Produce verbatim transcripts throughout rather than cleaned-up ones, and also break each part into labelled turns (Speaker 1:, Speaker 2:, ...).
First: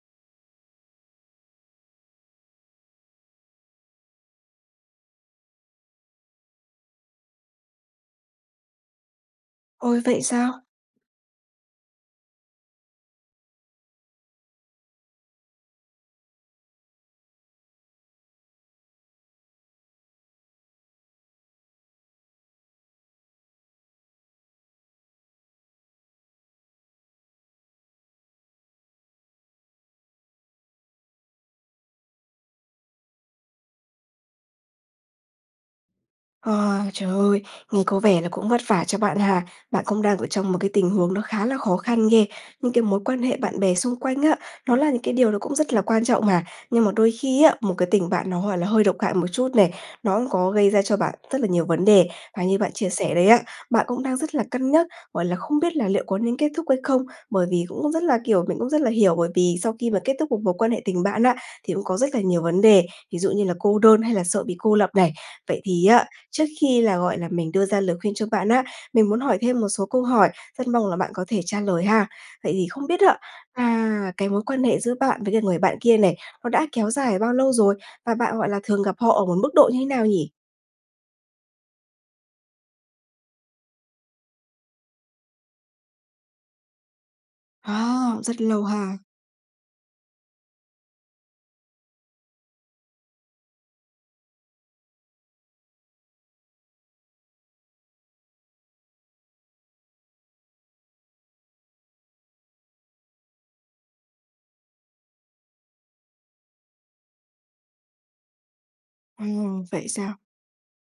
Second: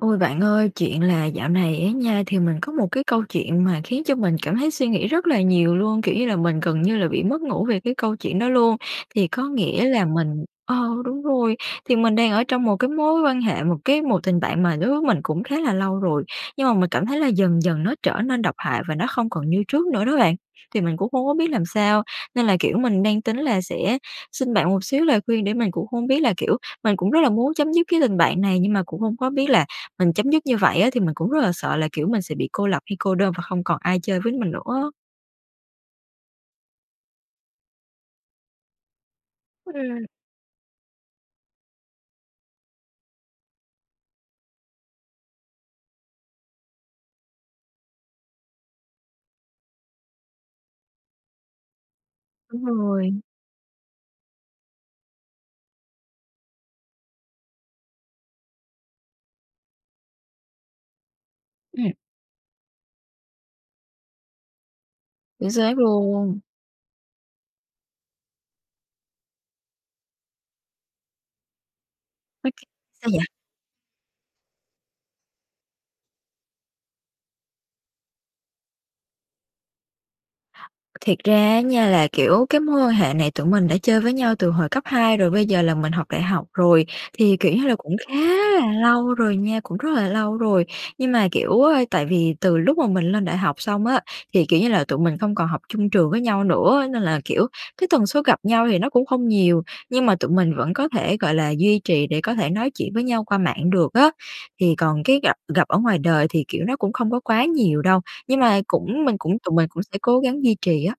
Speaker 1: Ôi, bạn ơi, chuyện là dạo này á nha, thì mình có một cái câu chuyện mà khiến cho mình cảm thấy suy nghĩ rất là nhiều luôn, kiểu như là, mình gần như là bị mất ngủ về cái câu chuyện đó luôn. Thì có nghĩa
Speaker 2: Ôi,
Speaker 1: là
Speaker 2: vậy
Speaker 1: mình
Speaker 2: sao?
Speaker 1: ờ, đúng rồi, thì mình đang ở trong một cái mối quan hệ, một cái một tình bạn mà đối với mình cũng khá là lâu rồi, nhưng mà mình cảm thấy là dần dần nó trở nên độc hại và nó không còn như trước nữa đó bạn. Thì mình cũng không có biết làm sao, nên là, kiểu, mình đang tính là sẽ xin bạn một xíu lời khuyên để mình cũng hông biết là kiểu, mình cũng rất là muốn chấm dứt cái tình bạn này, nhưng mà cũng hông có biết là mình chấm dứt như vậy á thì mình cũng rất là sợ là, kiểu, mình sẽ bị cô lập hay cô đơn và không còn ai chơi với mình nữa á.
Speaker 2: Ờ, trời ơi! Nghe có vẻ là cũng vất vả cho bạn ha. Bạn cũng
Speaker 1: Ừm.
Speaker 2: đang ở trong một cái tình huống nó khá là khó khăn ghê. Những cái mối quan hệ bạn bè xung quanh á, nó là những cái điều nó cũng rất là quan trọng mà. Nhưng mà đôi khi á, một cái tình bạn nó hoàn nó hơi độc hại một chút này, nó có gây ra cho bạn rất là nhiều vấn đề. Và như
Speaker 1: Đúng
Speaker 2: bạn chia
Speaker 1: rồi.
Speaker 2: sẻ đấy á, bạn cũng đang rất là cân nhắc, gọi là, không biết là liệu có nên kết thúc hay không bởi vì cũng rất là kiểu, mình cũng rất là hiểu, bởi vì sau khi mà kết thúc một mối quan hệ tình bạn á thì cũng
Speaker 1: Ừm.
Speaker 2: có rất là nhiều vấn đề, ví dụ như là cô đơn hay là sợ bị cô lập này.
Speaker 1: Chính
Speaker 2: Vậy
Speaker 1: xác
Speaker 2: thì á,
Speaker 1: luôn.
Speaker 2: trước khi là, gọi là, mình đưa ra lời khuyên cho bạn á, mình muốn hỏi thêm một số câu hỏi, rất mong là bạn có thể trả lời ha. Vậy thì
Speaker 1: [unintelligible]
Speaker 2: không biết
Speaker 1: Sao
Speaker 2: á,
Speaker 1: vậy?
Speaker 2: à, cái mối quan hệ giữa bạn với lại người bạn kia này, nó đã kéo dài bao lâu rồi? Và bạn, gọi là, thường gặp họ ở một mức độ như thế nào nhỉ?
Speaker 1: Thiệt ra á nha là, kiểu, cái mối quan hệ này tụi mình đã chơi với nhau từ hồi cấp hai, rồi bây giờ là mình học đại học rồi. Thì, kiểu như là, cũng khá
Speaker 2: À, rất lâu
Speaker 1: là
Speaker 2: ha!
Speaker 1: lâu rồi nha, cũng rất là lâu rồi. Nhưng mà, kiểu, tại vì từ lúc mà mình lên đại học xong á, thì, kiểu như là, tụi mình không còn học chung trường với nhau nữa, nên là, kiểu, cái tần suất gặp nhau thì nó cũng không nhiều, nhưng mà tụi mình vẫn có thể, gọi là, duy trì để có thể nói chuyện với nhau qua mạng được á. Thì còn cái gặp gặp ở ngoài đời thì, kiểu, nó cũng không có quá nhiều đâu, nhưng mà cũng mình
Speaker 2: Ờ,
Speaker 1: cũng tụi mình cũng
Speaker 2: vậy
Speaker 1: sẽ
Speaker 2: sao?
Speaker 1: cố gắng duy trì á.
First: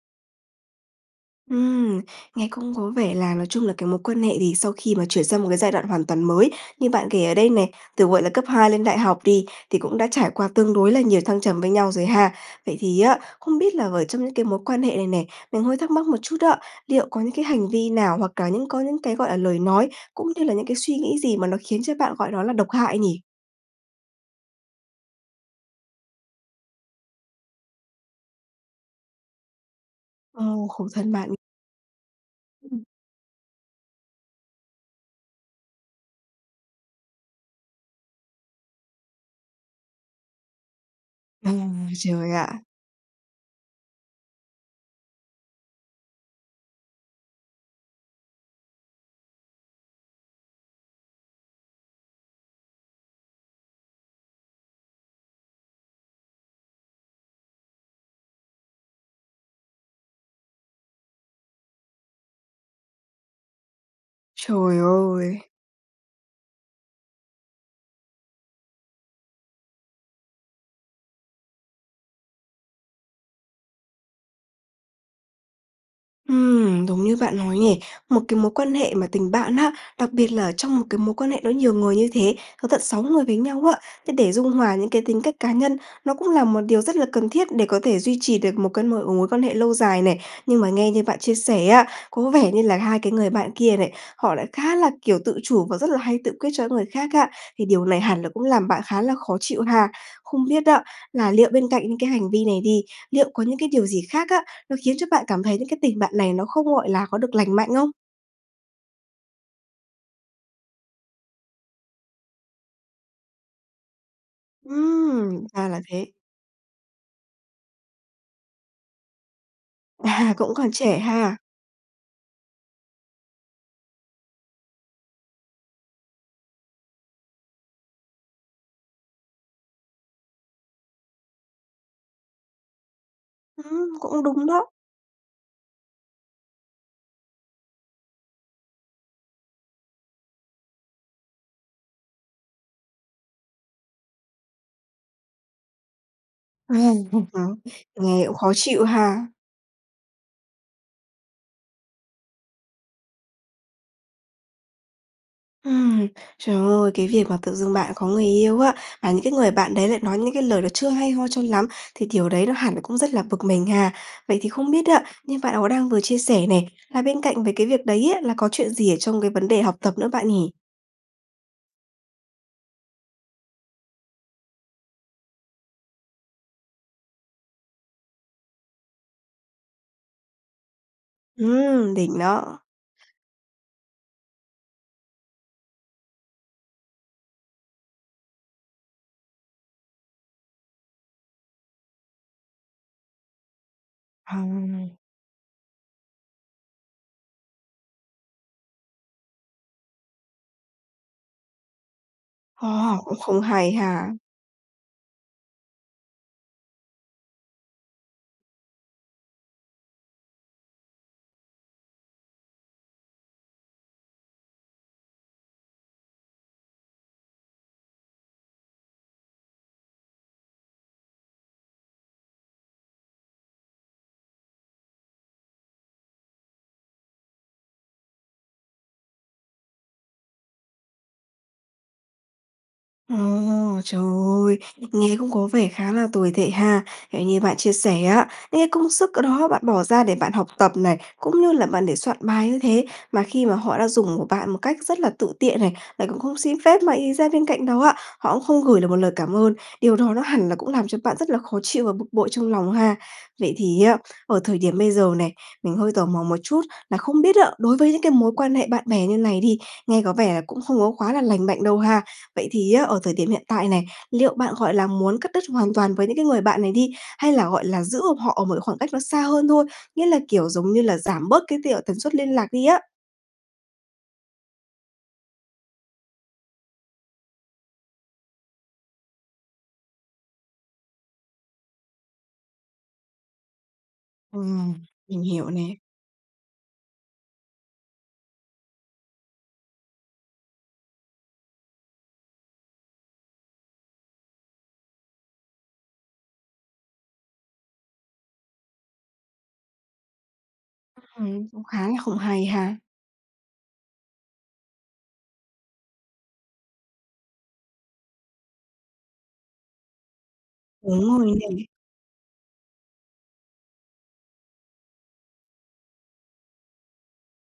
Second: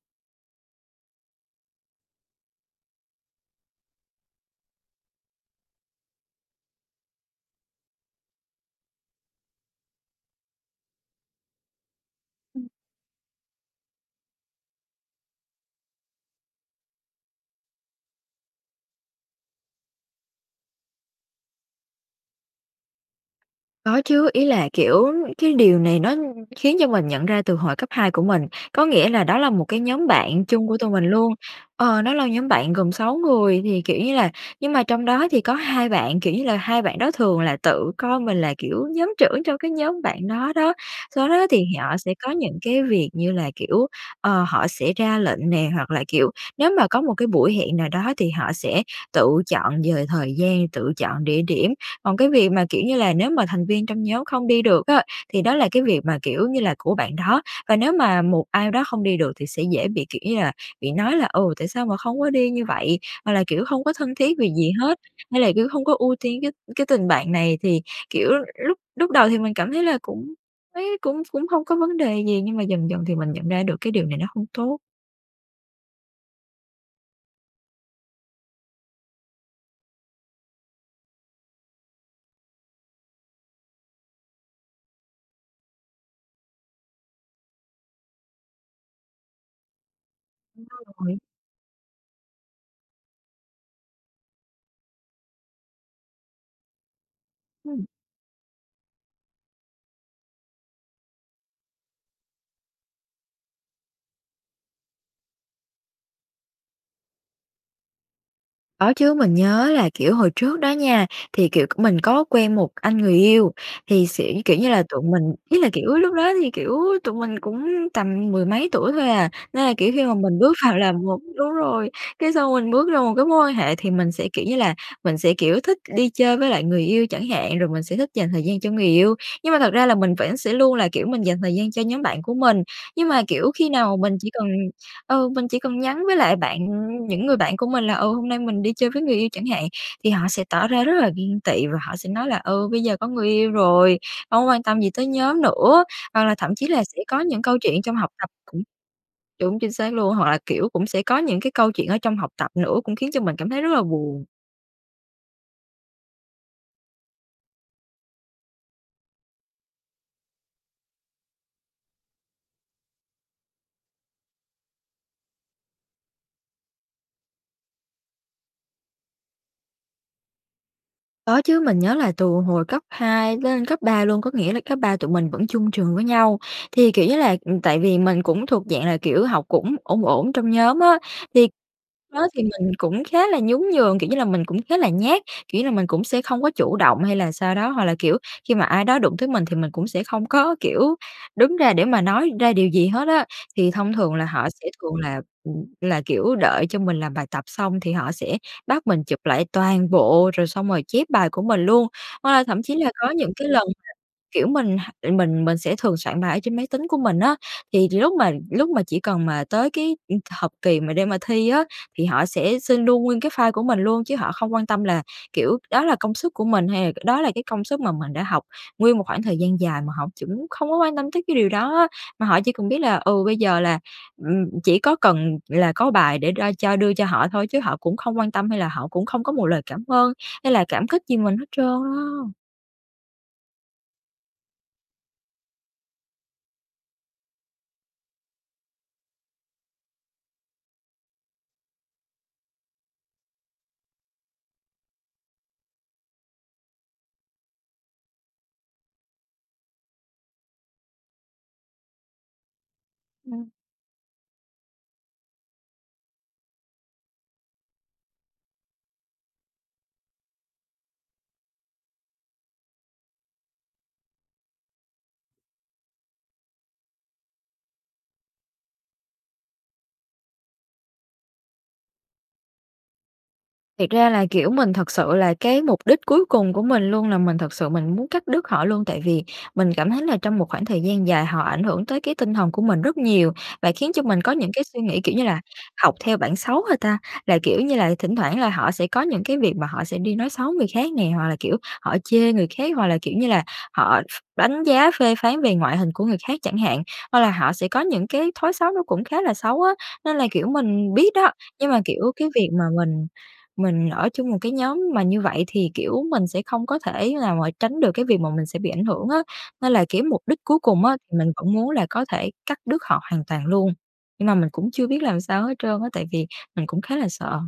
Speaker 2: Ừm, nghe cũng có vẻ là nói chung là cái mối quan hệ thì sau khi mà chuyển sang một cái giai đoạn hoàn toàn mới, như bạn kể ở đây này, từ, gọi là, cấp hai lên đại học đi, thì cũng đã trải qua tương đối là nhiều thăng trầm với nhau rồi ha.
Speaker 1: Ừm.
Speaker 2: Vậy thì á, không biết là ở trong những cái mối quan hệ này nè, mình hơi thắc mắc một chút á, liệu có những cái hành vi nào hoặc là những có những cái, gọi là, lời nói, cũng như là những cái suy nghĩ gì mà nó khiến cho bạn gọi đó là độc hại nhỉ?
Speaker 1: Có chứ, ý là, kiểu, về cái điều này nó khiến cho mình nhận ra từ hồi cấp hai của mình. Có nghĩa là đó là một cái nhóm
Speaker 2: Ờ,
Speaker 1: bạn chung của
Speaker 2: khổ
Speaker 1: tụi mình
Speaker 2: thân bạn.
Speaker 1: luôn, ờ, đó là nhóm bạn
Speaker 2: Ừm.
Speaker 1: gồm sáu người thì, kiểu như là nhưng mà trong đó thì có hai bạn, kiểu như là, hai bạn đó thường là tự coi mình là, kiểu, nhóm trưởng trong cái nhóm bạn đó đó. Do đó
Speaker 2: Ồ,
Speaker 1: thì họ sẽ
Speaker 2: trời
Speaker 1: có những
Speaker 2: ạ!
Speaker 1: cái việc như là kiểu, ờ, họ sẽ ra lệnh nè, hoặc là, kiểu, nếu mà có một cái buổi hẹn nào đó thì họ sẽ tự chọn về thời gian, tự chọn địa điểm. Còn cái việc mà, kiểu như là, nếu mà thành viên trong nhóm không đi được á, thì đó là cái việc mà, kiểu như là, của bạn đó, và nếu mà một ai đó không đi được thì sẽ dễ bị, kiểu như là, bị nói là "Ừ, tại sao mà không có đi như vậy?", hoặc là kiểu: "Hông có thân thiết vì gì
Speaker 2: Trời
Speaker 1: hết",
Speaker 2: ơi!
Speaker 1: hay là kiểu: "Hông có ưu tiên cái cái tình bạn này." Thì, kiểu, lúc lúc đầu thì mình cảm thấy là cũng thấy cũng cũng hông có vấn đề gì, nhưng mà dần dần thì mình nhận ra được cái điều này nó hông tốt.
Speaker 2: Ừm, đúng như bạn nói nhỉ? Một cái mối quan hệ mà tình bạn á, đặc biệt là ở trong một cái mối quan hệ nó nhiều người như thế, có tận sáu người với nhau á, thế để dung hòa những cái tính cách cá nhân, nó cũng là một điều rất là cần thiết để có thể duy trì được một cái m mối quan hệ lâu dài này. Nhưng
Speaker 1: Cũng
Speaker 2: mà nghe
Speaker 1: lâu
Speaker 2: như
Speaker 1: rồi.
Speaker 2: bạn chia sẻ á, có vẻ như là hai cái người bạn kia này, họ lại khá là, kiểu, tự chủ và rất là hay tự quyết cho những cái người khác á, thì điều
Speaker 1: Ừm.
Speaker 2: này hẳn là cũng làm bạn khá là khó chịu ha? Không biết á là liệu bên cạnh những cái hành vi này đi, liệu có những cái điều gì khác á, nó khiến cho bạn cảm thấy như cái tình bạn này nó không, gọi là, có được lành mạnh không?
Speaker 1: Có chứ, mình nhớ là, kiểu, hồi trước đó nha, thì, kiểu, c mình có quen một anh người yêu thì sẽ kiểu như là, tụi mình
Speaker 2: Ừm,
Speaker 1: ý
Speaker 2: ra
Speaker 1: là,
Speaker 2: là
Speaker 1: kiểu,
Speaker 2: thế.
Speaker 1: lúc đó thì, kiểu, tụi mình cũng tầm mười mấy tuổi thôi à, nên là, kiểu, khi mà
Speaker 2: À,
Speaker 1: mình bước
Speaker 2: cũng còn
Speaker 1: vào là
Speaker 2: trẻ
Speaker 1: một
Speaker 2: ha.
Speaker 1: đúng rồi, cái xong mình bước ra một cái mối quan hệ thì mình sẽ, kiểu như là, mình sẽ, kiểu, thích đi chơi với lại người yêu chẳng hạn, rồi mình sẽ thích dành thời gian cho người yêu, nhưng mà thật ra là mình vẫn sẽ luôn là, kiểu, mình dành thời gian cho nhóm bạn của mình. Nhưng mà, kiểu, khi
Speaker 2: Ưm,
Speaker 1: nào mình
Speaker 2: cũng
Speaker 1: chỉ
Speaker 2: đúng
Speaker 1: cần,
Speaker 2: đó.
Speaker 1: ờ, mình chỉ cần nhắn với lại bạn, ừm, những người bạn của mình là "Ờ, hôm nay mình đi chơi với người yêu" chẳng hạn, thì họ sẽ tỏ ra rất là ghen tị và họ sẽ nói là "Ừ, bây giờ có người yêu rồi hông có quan tâm gì tới nhóm nữa." Hoặc là thậm chí là sẽ
Speaker 2: Ừm,
Speaker 1: có những câu
Speaker 2: [unintelligible]
Speaker 1: chuyện trong học
Speaker 2: nghe
Speaker 1: tập
Speaker 2: cũng khó
Speaker 1: cũng
Speaker 2: chịu ha?
Speaker 1: đúng, chính xác luôn. Hoặc là, kiểu, cũng sẽ có những cái câu chuyện ở trong học tập nữa cũng khiến cho mình cảm thấy rất là buồn.
Speaker 2: Ừm. Trời ơi, cái việc mà tự dưng bạn có người yêu á, và những cái người bạn đấy lại nói những cái lời nó chưa hay ho cho lắm, thì điều đấy nó hẳn là cũng rất là bực mình ha. Vậy thì không biết á, như bạn có đang vừa chia sẻ này, là bên cạnh với cái việc đấy á là có chuyện gì ở trong cái vấn đề học tập nữa bạn nhỉ?
Speaker 1: Có chứ, mình nhớ là từ hồi cấp hai lên cấp ba luôn, có nghĩa là cấp ba tụi mình vẫn chung trường với nhau. Thì, kiểu như là, ừm, tại vì mình cũng thuộc dạng là, kiểu, học cũng ổn ổn trong nhóm á, thì
Speaker 2: Ừm, đỉnh
Speaker 1: đó thì
Speaker 2: đó!
Speaker 1: mình cũng khá là nhún nhường, kiểu như là, mình cũng khá là nhát, kiểu như là, mình cũng sẽ không có chủ động hay là sao đó, hoặc là, kiểu, khi mà ai đó đụng tới mình thì mình cũng sẽ không có, kiểu, đứng ra để mà nói ra điều gì hết á. Thì thông thường là họ sẽ thường
Speaker 2: Hằng.
Speaker 1: là, ừm, là, kiểu, đợi cho mình làm bài tập xong thì họ sẽ bắt mình chụp lại toàn bộ, rồi xong rồi chép bài của mình luôn. Hoặc là thậm chí là
Speaker 2: À,
Speaker 1: có
Speaker 2: cũng
Speaker 1: những
Speaker 2: không
Speaker 1: cái lần
Speaker 2: hay
Speaker 1: mà,
Speaker 2: ha.
Speaker 1: kiểu, mình h mình mình sẽ thường soạn bài ở trên máy tính của mình á, thì lúc mà lúc mà chỉ cần mà tới cái, ừm, học kỳ mà để mà thi á, thì họ sẽ xin luôn nguyên cái file của mình luôn, chứ họ không quan tâm là, kiểu, đó là công sức của mình, hay đó là cái công sức mà mình đã học nguyên một khoảng thời gian dài mà họ chững không có quan tâm tới cái điều đó á, mà họ chỉ cần biết là, ừ, bây giờ là, ừm, chỉ có cần là có bài để ro cho đưa cho họ thôi, chứ họ cũng không quan tâm hay là họ cũng không có một lời cảm ơn hay là cảm kích gì mình hết trơn á.
Speaker 2: Ồ! Trời ơi! Nghe cũng có vẻ khá là tồi tệ ha. Ng như bạn chia sẻ á, những cái công sức ở đó bạn bỏ ra để bạn học tập này, cũng như là bạn để soạn bài như thế, mà khi mà họ đã dùng của bạn một cách rất là tự tiện này, lại còn không xin phép mà ì ra bên cạnh đó á, họ cũng không gửi được một lời cảm ơn, điều đó nó hẳn là cũng làm cho bạn rất là khó chịu và bực bội trong lòng ha.
Speaker 1: Ừm.
Speaker 2: Vậy thì á, ở thời điểm bây giờ này, mình hơi tò mò một chút là không biết á đối với những cái mối quan hệ bạn bè như này đi, nghe có vẻ là cũng không có quá là lành mạnh đâu ha, vậy thì á, ở thời điểm hiện tại này, liệu bạn, gọi là, muốn cắt đứt hoàn toàn với những cái người bạn này đi hay là, gọi là, giữ họ ở một cái khoảng cách nó xa hơn thôi? Nghĩa là, kiểu, giống như là, giảm bớt cái tiệc tần suất liên lạc đi á?
Speaker 1: Thiệt ra là, kiểu, mình thật sự là cái mục đích cuối cùng của mình luôn là mình thực sự mình muốn cắt đứt họ luôn. Tại vì mình cảm thấy là trong một khoảng thời gian dài họ ảnh hưởng tới cái tinh thần của mình rất nhiều, và khiến cho mình có những cái
Speaker 2: Ừm,
Speaker 1: suy nghĩ, kiểu
Speaker 2: mình
Speaker 1: như là,
Speaker 2: hiểu nè.
Speaker 1: học theo bản xấu hả ta? Là, kiểu như là, thỉnh thoảng là họ sẽ có những cái việc mà họ sẽ đi nói xấu người khác nè, hoặc là, kiểu, họ chê người khác, hoặc là, kiểu như là, họ ph đánh giá phê phán về ngoại hình của người khác chẳng hạn, hoặc là họ sẽ có những cái thói xấu nó cũng khá là xấu á. Nên là, kiểu, mình biết đó,
Speaker 2: Ừm, cũng
Speaker 1: nhưng mà,
Speaker 2: khá là
Speaker 1: kiểu,
Speaker 2: không
Speaker 1: cái
Speaker 2: hay
Speaker 1: việc mà
Speaker 2: ha.
Speaker 1: mình mình ở chung một cái nhóm mà như vậy thì, kiểu, mình sẽ không có thể nào mà tránh được cái việc mà mình sẽ bị ảnh hưởng á. Nên là, kiểu, mục đích cuối cùng á
Speaker 2: Đúng
Speaker 1: thì mình
Speaker 2: rồi
Speaker 1: vẫn
Speaker 2: nè.
Speaker 1: muốn là có thể cắt đứt họ hoàn toàn luôn, nhưng mà mình cũng chưa biết làm sao hết trơn á tại vì mình cũng khá là sợ.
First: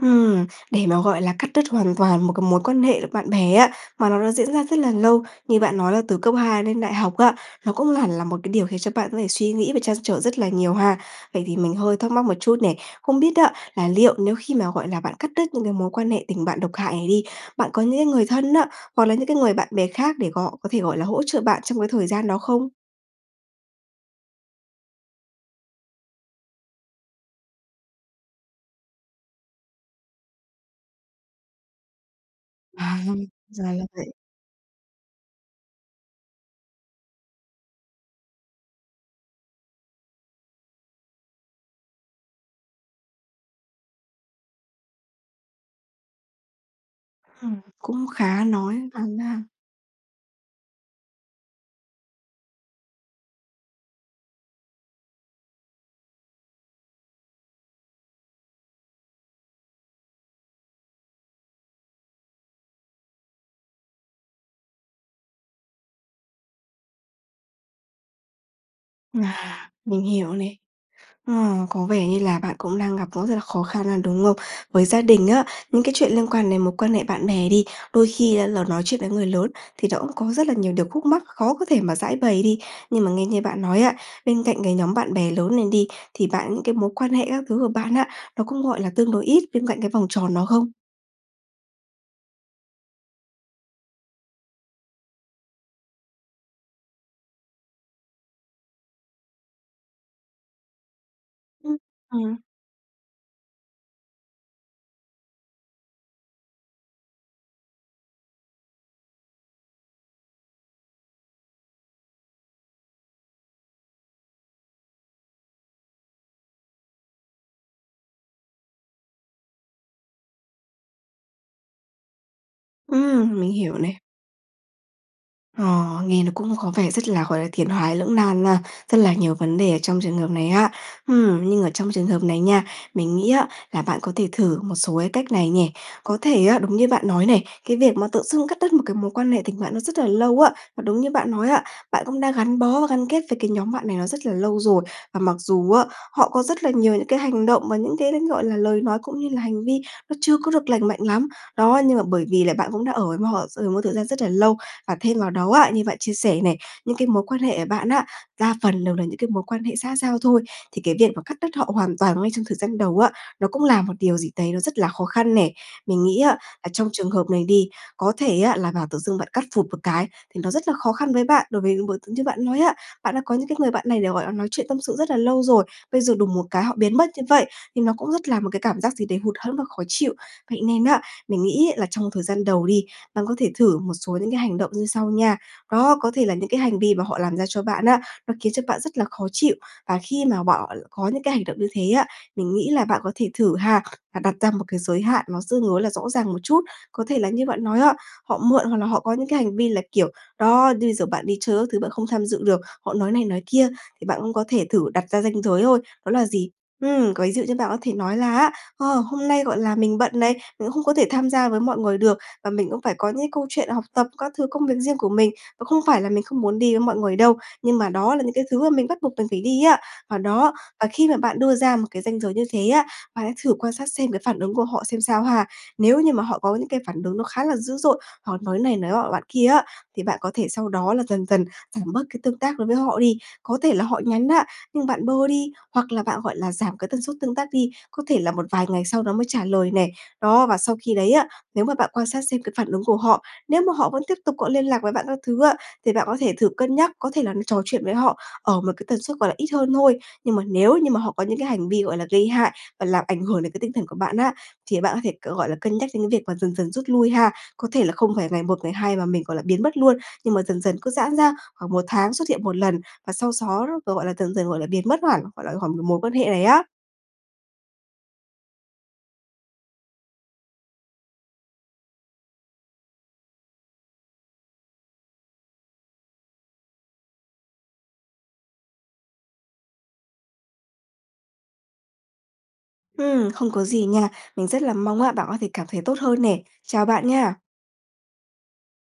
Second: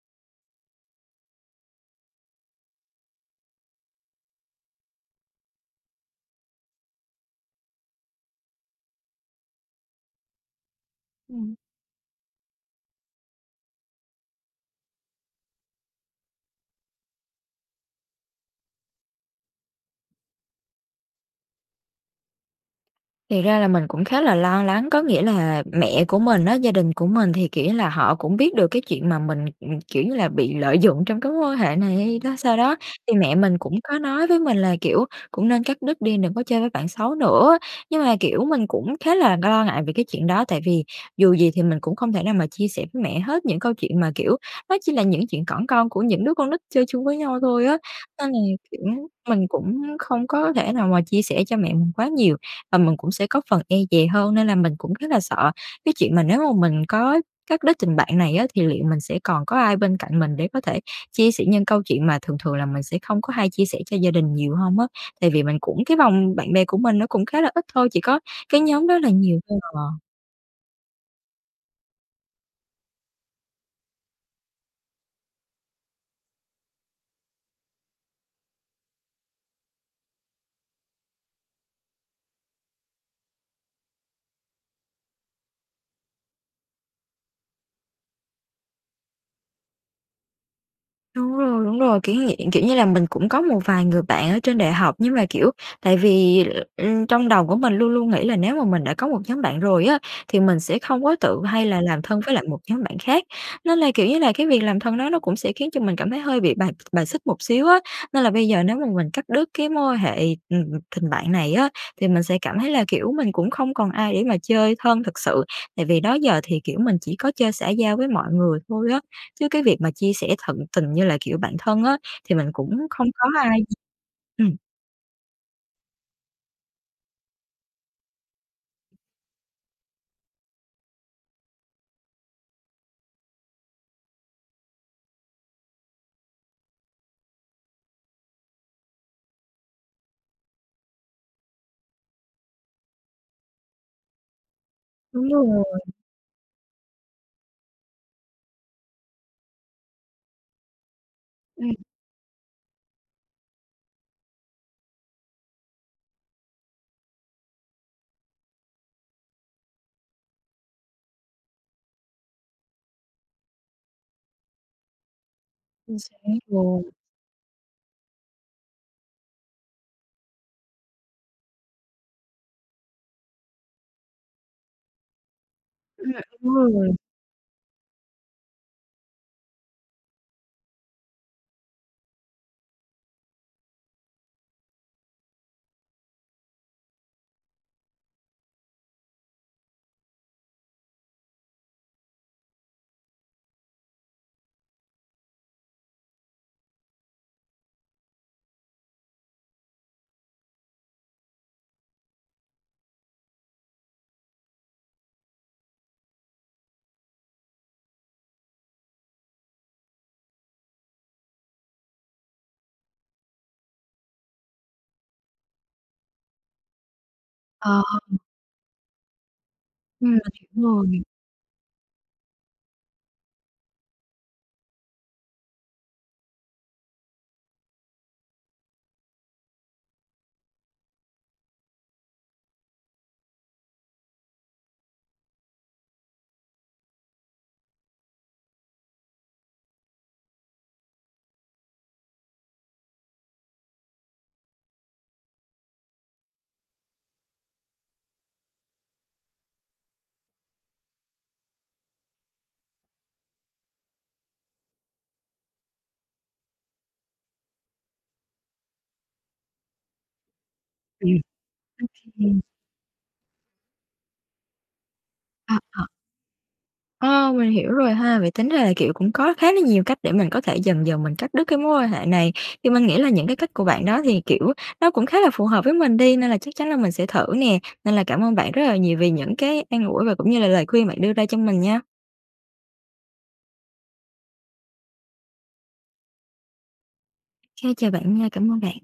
Speaker 2: Ừm, để mà, gọi là, cắt đứt hoàn toàn một cái mối quan hệ bạn bè á, mà nó đã diễn ra rất là lâu, như bạn nói là từ cấp hai lên đại học á, nó cũng hẳn là một cái điều khiến cho bạn có thể suy nghĩ và trăn trở rất là nhiều ha. Vậy
Speaker 1: Ừm.
Speaker 2: thì mình hơi thắc mắc một chút này, không biết á, là liệu nếu khi mà, gọi là, bạn cắt đứt những cái mối quan hệ tình bạn độc hại này đi, bạn có những cái người thân á, hoặc là những cái người bạn bè khác để gọ có thể, gọi là, hỗ trợ bạn trong cái thời gian đó không?
Speaker 1: Thiệt ra là mình cũng khá là lo lắng. Có nghĩa là mẹ của mình á, gia đình của mình thì, kiểu như là, họ cũng biết được cái chuyện mà mình, ừm, kiểu như là, bị lợi dụng trong cái mối quan hệ này hay đó sao đó,
Speaker 2: À,
Speaker 1: thì mẹ mình
Speaker 2: ra
Speaker 1: cũng
Speaker 2: là
Speaker 1: có
Speaker 2: vậy.
Speaker 1: nói với mình là, kiểu, cũng nên cắt đứt đi, đừng có chơi với bạn xấu nữa. Nhưng mà, kiểu, mình cũng khá là lo ngại về cái chuyện đó, tại vì dù gì thì mình cũng không thể nào mà chia sẻ với mẹ hết những câu chuyện mà, kiểu, nó chỉ là những chuyện cỏn con của những đứa con nít chơi chung với nhau
Speaker 2: Ừm,
Speaker 1: thôi á.
Speaker 2: cũng
Speaker 1: Nên là,
Speaker 2: khá
Speaker 1: kiểu,
Speaker 2: nói thẳng ra.
Speaker 1: mình cũng không có thể nào mà chia sẻ cho mẹ mình quá nhiều và mình cũng sẽ có phần e dè hơn. Nên là mình cũng rất là sợ cái chuyện mà nếu mà mình có cắt đứt tình bạn này á thì liệu mình sẽ còn có ai bên cạnh mình để có thể chia sẻ những câu chuyện mà thường thường là mình sẽ không có hay chia sẻ cho gia đình nhiều hông á. Tại vì mình cũng cái vòng bạn bè của mình nó cũng khá là ít thôi, chỉ có cái nhóm đó là nhiều thôi
Speaker 2: À, mình
Speaker 1: à.
Speaker 2: hiểu này. Ờ, có vẻ như là bạn cũng đang gặp cũng rất là khó khăn á, đúng không? Với gia đình á, những cái chuyện liên quan đến mối quan hệ bạn bè đi, đôi khi hay là nói chuyện với người lớn thì nó cũng có rất là nhiều điều khúc mắc, khó có thể mà giãi bày đi. Nhưng mà nghe như bạn nói á, bên cạnh cái nhóm bạn bè lớn lên đi, thì bạn những cái mối quan hệ các thứ của bạn á, nó cũng, gọi là, tương đối ít bên cạnh cái vòng tròn đó không?
Speaker 1: Đúng rồi, đúng rồi, kiểu như vậy. Kiểu như là, mình cũng có một vài người bạn ở trên đại học, nhưng mà, kiểu, tại vì, ừm, trong đầu của mình luôn luôn nghĩ là nếu mà mình đã có một nhóm bạn rồi á, thì mình sẽ không có tự hay
Speaker 2: Ừm,
Speaker 1: là làm thân với
Speaker 2: ừm.
Speaker 1: lại một nhóm bạn khác. Nên là, kiểu như là, cái việc làm thân đó nó cũng sẽ khiến cho mình cảm thấy hơi bị bài bài xích một xíu á. Nên là bây giờ nếu mà mình cắt đứt cái mối quan hệ, ừm, tình bạn này á, thì mình sẽ cảm thấy là, kiểu, mình cũng không còn ai để mà chơi thân thực sự. Tại vì đó giờ thì, kiểu, mình chỉ có chơi xã giao với mọi người thôi á, chứ cái việc mà chia sẻ tận tình như là, kiểu, bạn thân á thì mình cũng không có
Speaker 2: Ừm, mình
Speaker 1: ai.
Speaker 2: hiểu này.
Speaker 1: Ừm.
Speaker 2: Ờ, nghe nó cũng có vẻ rất là, gọi là, tiến thoái lưỡng nan nha, rất là nhiều vấn đề ở trong trường hợp này ha. Ừm, nhưng ở trong trường hợp này nha, mình nghĩ á, là bạn có thể thử một số cái cách này nhè. Có thể á, đúng như bạn nói này, cái việc mà tự dưng cắt đứt một cái mối quan hệ tình bạn nó rất là lâu á, và đúng như bạn nói á, bạn cũng đã gắn bó và gắn kết với cái nhóm bạn này nó rất là lâu rồi, và
Speaker 1: Đúng
Speaker 2: mặc dù
Speaker 1: rồi.
Speaker 2: á, họ có rất là nhiều những cái hành động và những cái l gọi là, lời nói cũng như là hành vi nó chưa có được lành mạnh lắm.
Speaker 1: Ừm.
Speaker 2: Đó, nhưng mà bởi vì là bạn cũng đã ở với m họ, ờ, một thời gian rất là lâu, và thêm vào đó á, như bạn chia sẻ này, những cái mối quan hệ của bạn á, đa phần đều là những cái mối quan hệ xã giao thôi, thì cái việc mà cắt đứt với họ hoàn toàn ngay trong thời gian đầu á, nó cũng là một điều gì đấy nó rất là khó khăn nè.
Speaker 1: Chính
Speaker 2: Mình
Speaker 1: xác
Speaker 2: nghĩ á là trong
Speaker 1: luôn.
Speaker 2: trường hợp này đi, có thể á là bảo tự dưng bạn cắt phụp một cái thì nó rất là khó khăn với bạn. Đối với những mối như bạn nói á, bạn đã có những cái người bạn này để, gọi là, nói chuyện tâm sự rất là lâu rồi, bây
Speaker 1: Ừm,
Speaker 2: giờ đùng một
Speaker 1: đúng
Speaker 2: cái họ
Speaker 1: rồi.
Speaker 2: biến mất như vậy, thì nó cũng rất là một cái cảm giác gì đấy hụt hẫng và khó chịu. Vậy nên á, mình nghĩ ấy là trong thời gian đầu đi, bạn có thể thử một số những cái hành động như sau nha. Đó, có thể là những cái hành vi mà họ làm ra cho bạn á nó khiến cho bạn rất là khó chịu, và khi mà bọ có những cái hành động như thế á, mình nghĩ là bạn có thể thử ha và đặt ra một cái giới hạn nó tương đối là rõ ràng một chút. Có thể là như bạn nói á, họ mượn hoặc là họ có những cái hành vi là kiểu, đó, như bây giờ bạn đi chơi các thứ bạn không tham dự được, họ nói này nói kia, thì bạn cũng có thể thử đặt ra ranh giới thôi, đó là gì? Ừm, có ví dụ như bạn có thể nói là á: "Ờ, hôm nay, gọi là, mình bận này, mình cũng không có thể tham gia với mọi người được, và mình cũng phải có những cái câu chuyện học tập, các thứ công việc riêng của mình. Và không phải là mình không muốn đi với mọi người đâu, nhưng
Speaker 1: Ờ.
Speaker 2: mà đó là những cái thứ mà mình bắt buộc mình phải đi á."
Speaker 1: Ừm,
Speaker 2: Và
Speaker 1: mình
Speaker 2: đó,
Speaker 1: hiểu
Speaker 2: và
Speaker 1: rồi.
Speaker 2: khi mà bạn đưa ra một cái ranh giới như thế á, bạn hãy thử quan sát xem cái phản ứng của họ xem sao ha. Nếu như mà họ có những cái phản ứng nó khá là dữ dội hoặc nói này nói nọ bạn kia á, thì bạn có thể sau đó là dần dần giảm bớt cái tương tác đối với họ đi. Có thể là họ nhắn á nhưng bạn bơ đi, hoặc là bạn gọi là giảm cái tần suất tương tác đi, có thể là một vài ngày sau đó mới trả lời này. Đó, và sau khi đấy á, nếu mà bạn quan sát xem cái phản ứng của họ, nếu mà họ vẫn tiếp tục có liên lạc với bạn các thứ á, thì bạn có thể thử cân nhắc, có thể là trò chuyện với họ ở một cái tần suất, gọi là, ít hơn thôi. Nhưng mà nếu như mà họ có những cái hành vi, gọi là, gây hại và làm ảnh hưởng đến cái tinh thần của bạn á, thì bạn có thể c gọi là, cân nhắc đến cái việc mà dần dần rút lui ha. Có thể là không phải ngày một ngày hai mà mình, gọi là, biến mất luôn, nhưng mà dần dần cứ
Speaker 1: Ừm,
Speaker 2: giãn ra
Speaker 1: ô
Speaker 2: khoảng một tháng xuất
Speaker 1: kê.
Speaker 2: hiện một lần, và sau xó gọi là, dần dần, gọi là, biến mất hẳn, gọi là,
Speaker 1: Ờ,
Speaker 2: khỏi cái
Speaker 1: ờ.
Speaker 2: mối quan hệ này á.
Speaker 1: Ờ, mình hiểu rồi ha. Vậy tính ra là, kiểu, cũng có khá là nhiều cách để mình có thể dần dần mình cắt đứt cái mối quan hệ này. Thì mình nghĩ là những cái cách của bạn đó thì, kiểu, nó cũng khá là phù hợp với mình đi, nên là chắc chắn là mình sẽ thử nè. Nên là cảm ơn bạn rất là nhiều vì những cái an ủi và cũng như là lời khuyên bạn đưa ra cho mình nha.
Speaker 2: Ừm, không có gì nha. Mình rất là mong á bạn có thể cảm thấy tốt hơn nè. Chào bạn nha!
Speaker 1: OK. Chào bạn nha. Cảm ơn bạn.